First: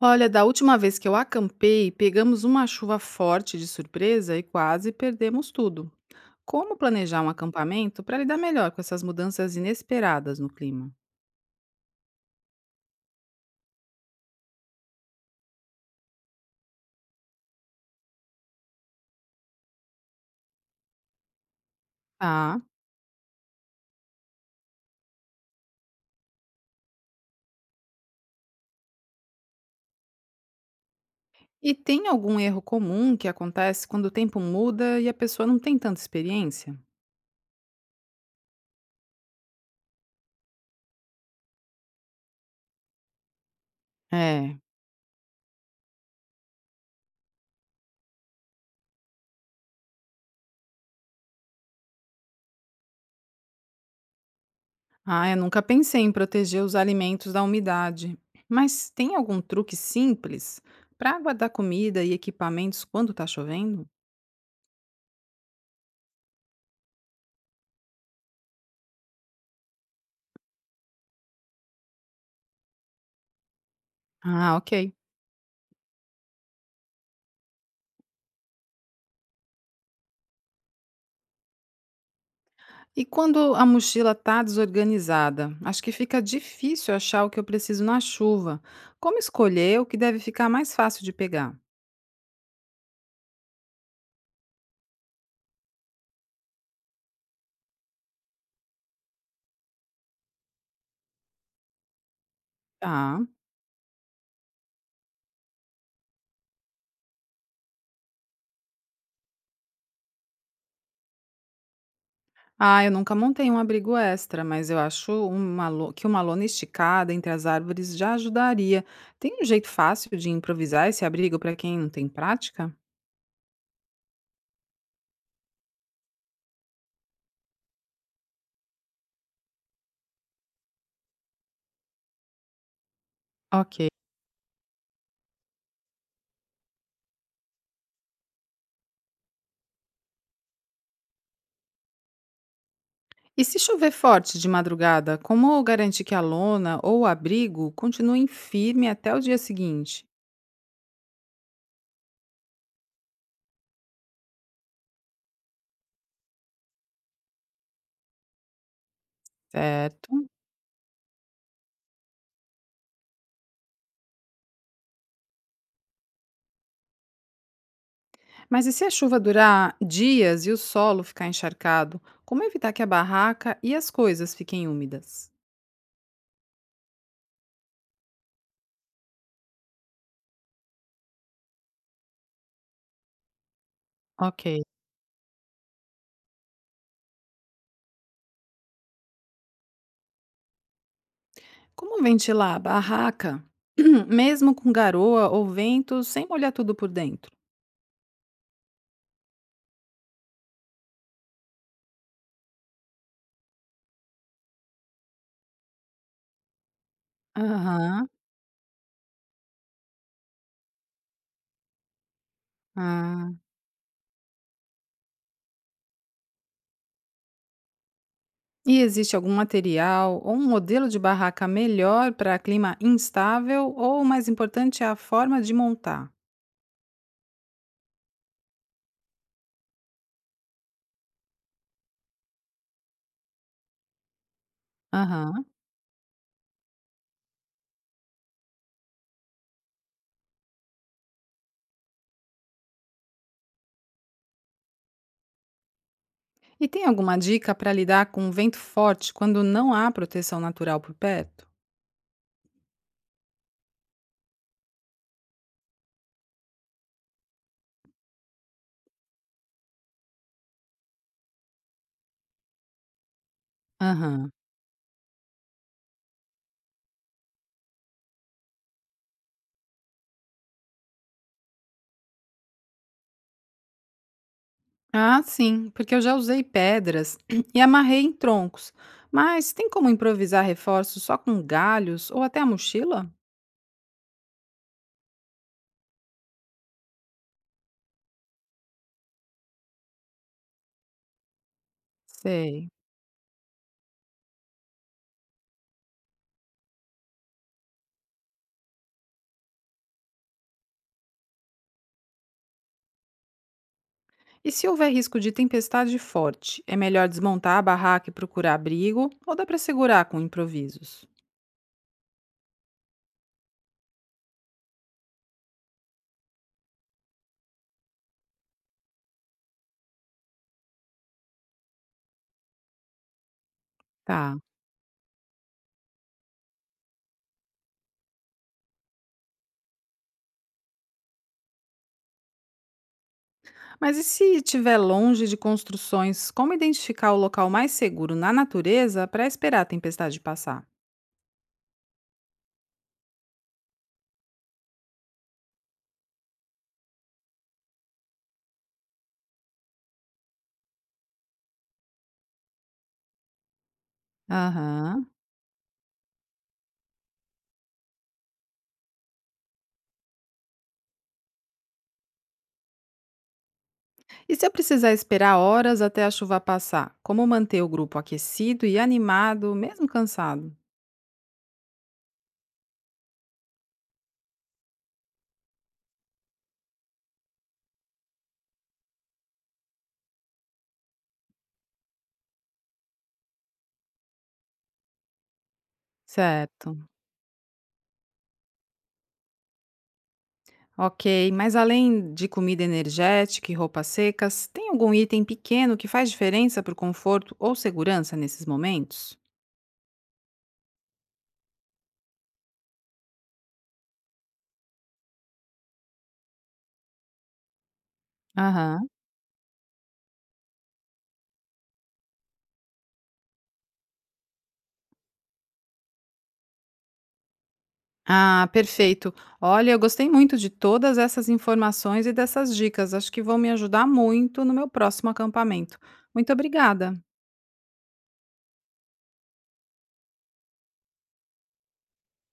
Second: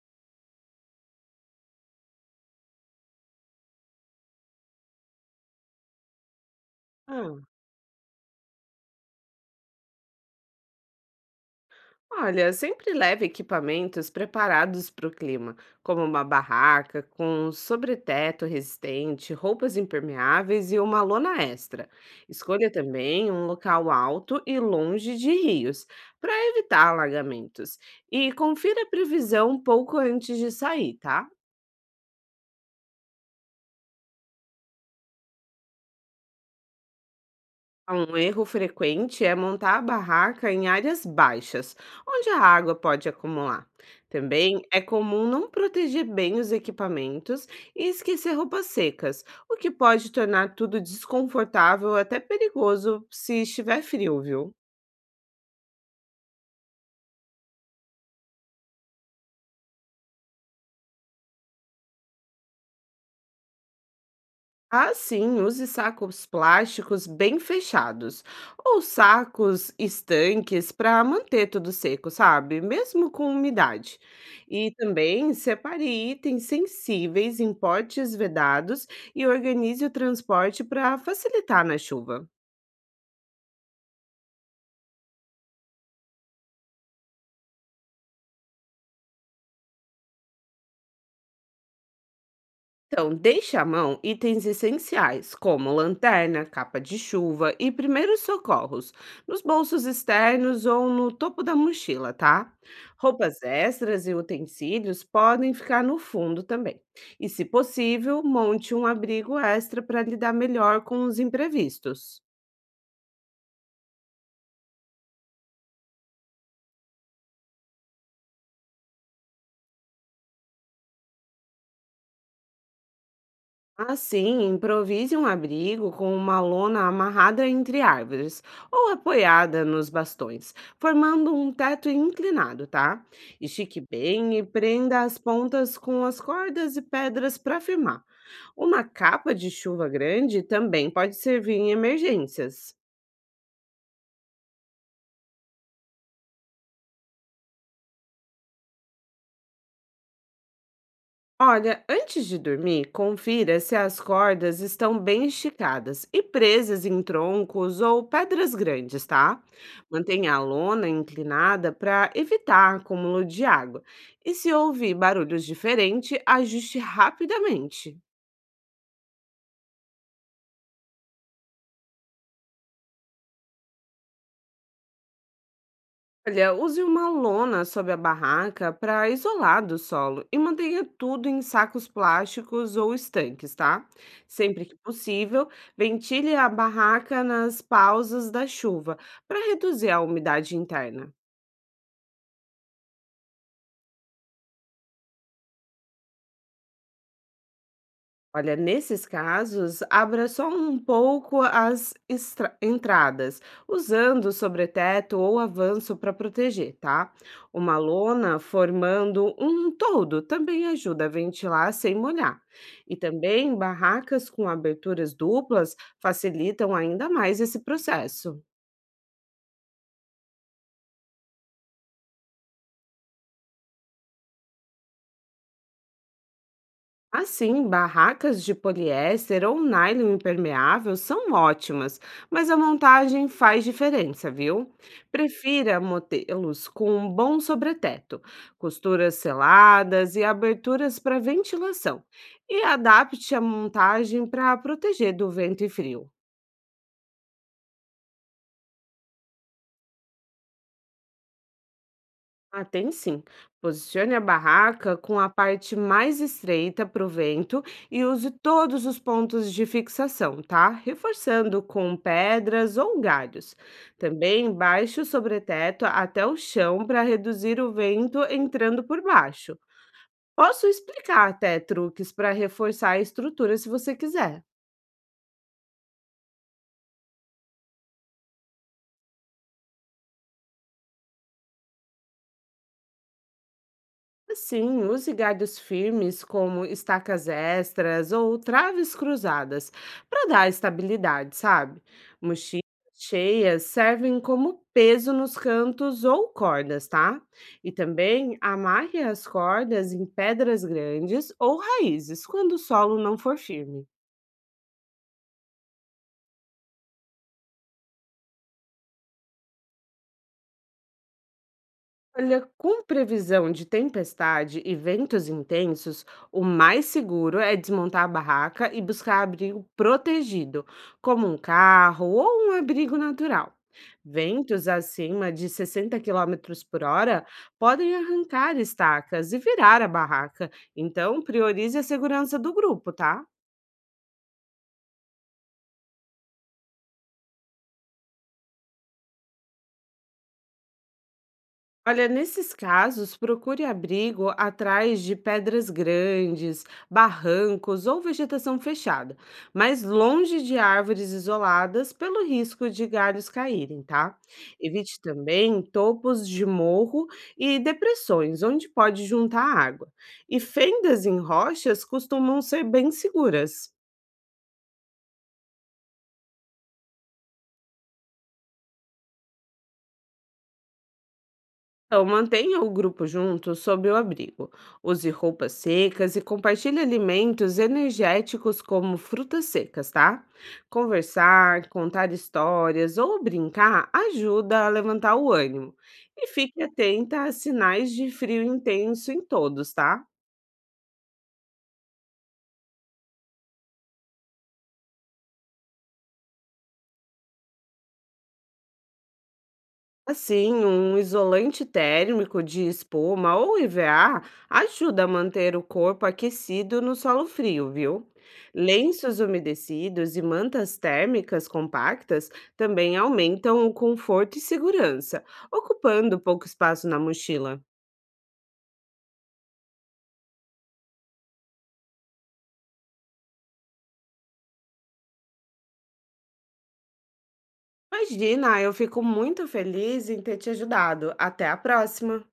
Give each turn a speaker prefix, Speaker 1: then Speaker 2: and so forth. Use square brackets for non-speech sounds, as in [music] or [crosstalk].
Speaker 1: Olha, da última vez que eu acampei, pegamos uma chuva forte de surpresa e quase perdemos tudo. Como planejar um
Speaker 2: Ah,
Speaker 1: acampamento para lidar melhor com essas mudanças inesperadas no clima?
Speaker 2: olha, sempre leve equipamentos preparados para o clima, como uma barraca com sobreteto resistente, roupas impermeáveis e uma lona extra.
Speaker 1: Ah,
Speaker 2: Escolha também um local alto e longe de rios, para evitar alagamentos. E confira a previsão um pouco antes de sair, tá?
Speaker 1: e tem algum erro comum que acontece quando o tempo muda e a pessoa não tem tanta experiência?
Speaker 2: Um erro frequente é montar a barraca em áreas baixas, onde a água pode acumular.
Speaker 1: É.
Speaker 2: Também é comum não proteger bem os equipamentos e esquecer roupas secas, o que pode tornar tudo desconfortável até perigoso se estiver frio, viu?
Speaker 1: Ah, eu nunca pensei em proteger os alimentos da umidade. Mas tem algum truque simples para guardar comida e equipamentos quando está chovendo?
Speaker 2: Ah, sim, use sacos plásticos bem fechados ou sacos estanques para manter tudo seco, sabe? Mesmo com umidade.
Speaker 1: Ah,
Speaker 2: E
Speaker 1: ok.
Speaker 2: também separe itens sensíveis em potes vedados e organize o transporte para facilitar na chuva.
Speaker 1: E quando a mochila está desorganizada, acho que fica difícil achar o que eu preciso na chuva. Como escolher o que deve ficar mais fácil de pegar?
Speaker 2: Então, deixe à mão itens essenciais, como lanterna, capa de chuva e primeiros socorros, nos bolsos externos ou no topo da mochila, tá?
Speaker 1: Ah,
Speaker 2: Roupas extras e utensílios podem ficar no fundo também. E, se possível, monte um abrigo extra para lidar melhor com os imprevistos.
Speaker 1: ah, eu nunca montei um abrigo extra, mas eu acho que uma lona esticada entre as árvores já ajudaria. Tem um jeito fácil de improvisar esse abrigo para quem não tem prática?
Speaker 2: Assim, improvise um abrigo com uma lona amarrada entre árvores ou apoiada nos bastões, formando um teto inclinado, tá?
Speaker 1: Ok.
Speaker 2: Estique bem e prenda as pontas com as cordas e pedras para firmar. Uma capa de chuva grande também pode servir em emergências.
Speaker 1: E se chover forte de madrugada, como garantir que a lona ou o abrigo continuem firme até o dia seguinte?
Speaker 2: Olha, antes de dormir, confira se as cordas estão bem esticadas e presas em troncos ou pedras grandes, tá?
Speaker 1: Certo.
Speaker 2: Mantenha a lona inclinada para evitar acúmulo de água. E se ouvir barulhos diferentes, ajuste rapidamente.
Speaker 1: Mas e se a chuva durar dias e o solo ficar encharcado? Como evitar que a barraca e as coisas fiquem úmidas?
Speaker 2: Olha, use uma lona sob a barraca para isolar do solo e mantenha tudo em sacos plásticos ou estanques, tá?
Speaker 1: Ok.
Speaker 2: Sempre que possível, ventile a barraca nas pausas da chuva para reduzir a umidade interna.
Speaker 1: Como ventilar a barraca, [clears throat] mesmo com garoa ou vento, sem molhar tudo por dentro?
Speaker 2: Olha, nesses casos, abra só um pouco as entradas, usando sobreteto ou avanço para proteger, tá? Uma
Speaker 1: Aham.
Speaker 2: lona formando um todo também ajuda a ventilar sem molhar. E
Speaker 1: Ah.
Speaker 2: também barracas com aberturas duplas facilitam ainda mais esse processo.
Speaker 1: E existe algum material ou um modelo de barraca melhor para clima instável ou, o mais importante, a forma de montar?
Speaker 2: Assim, barracas de poliéster ou nylon impermeável são ótimas, mas a montagem faz diferença, viu?
Speaker 1: Aham.
Speaker 2: Prefira modelos com um bom sobreteto, costuras seladas e aberturas para ventilação, e adapte a montagem para proteger do vento e frio.
Speaker 1: E tem alguma dica para lidar com vento forte quando não há proteção natural por perto?
Speaker 2: Ah, tem sim. Posicione a barraca com a parte mais estreita para o vento e use todos os pontos de fixação, tá? Reforçando com pedras ou galhos.
Speaker 1: Aham.
Speaker 2: Também baixe o sobreteto até o chão para reduzir o vento entrando por baixo. Posso explicar até truques para reforçar a estrutura se você quiser.
Speaker 1: Ah, sim, porque eu já usei pedras [clears throat] e amarrei em troncos. Mas tem como improvisar reforços só com galhos ou até a mochila?
Speaker 2: Sim, use galhos firmes como estacas extras ou traves cruzadas para dar estabilidade, sabe? Mochilas
Speaker 1: Sei.
Speaker 2: cheias servem como peso nos cantos ou cordas, tá? E também amarre as cordas em pedras grandes ou raízes quando o solo não for firme.
Speaker 1: E se houver risco de tempestade forte, é melhor desmontar a barraca e procurar abrigo ou dá para segurar com improvisos?
Speaker 2: Olha, com previsão de tempestade e ventos intensos, o mais seguro é desmontar a barraca e buscar abrigo protegido, como um carro ou um abrigo natural.
Speaker 1: Tá.
Speaker 2: Ventos acima de 60 quilômetros por hora podem arrancar estacas e virar a barraca, então priorize a segurança do grupo, tá?
Speaker 1: Mas e se estiver longe de construções, como identificar o local mais seguro na natureza para esperar a tempestade passar?
Speaker 2: Olha, nesses casos, procure abrigo atrás de pedras grandes, barrancos ou vegetação fechada, mas longe de árvores isoladas pelo risco de galhos caírem, tá? Evite
Speaker 1: Aham.
Speaker 2: também topos de morro e depressões, onde pode juntar água. E fendas em rochas costumam ser bem seguras.
Speaker 1: E se eu precisar esperar horas até a chuva passar, como manter o grupo aquecido e animado, mesmo cansado?
Speaker 2: Então, mantenha o grupo junto sob o abrigo. Use roupas secas e compartilhe alimentos energéticos como frutas secas, tá? Conversar, contar histórias ou brincar ajuda a levantar o ânimo. E fique
Speaker 1: Certo.
Speaker 2: atenta a sinais de frio intenso em todos, tá?
Speaker 1: Ok, mas além de comida energética e roupas secas, tem algum item pequeno que faz diferença para o conforto ou segurança nesses momentos?
Speaker 2: Assim, um isolante térmico de espuma ou IVA ajuda a manter o corpo aquecido no solo frio, viu?
Speaker 1: Aham.
Speaker 2: Lenços umedecidos e mantas térmicas compactas também aumentam o conforto e segurança, ocupando pouco espaço na mochila.
Speaker 1: Ah, perfeito. Olha, eu gostei muito de todas essas informações e dessas dicas. Acho que vão me ajudar muito no meu próximo acampamento. Muito obrigada.
Speaker 2: Imagina, eu fico muito feliz em ter te ajudado. Até a próxima!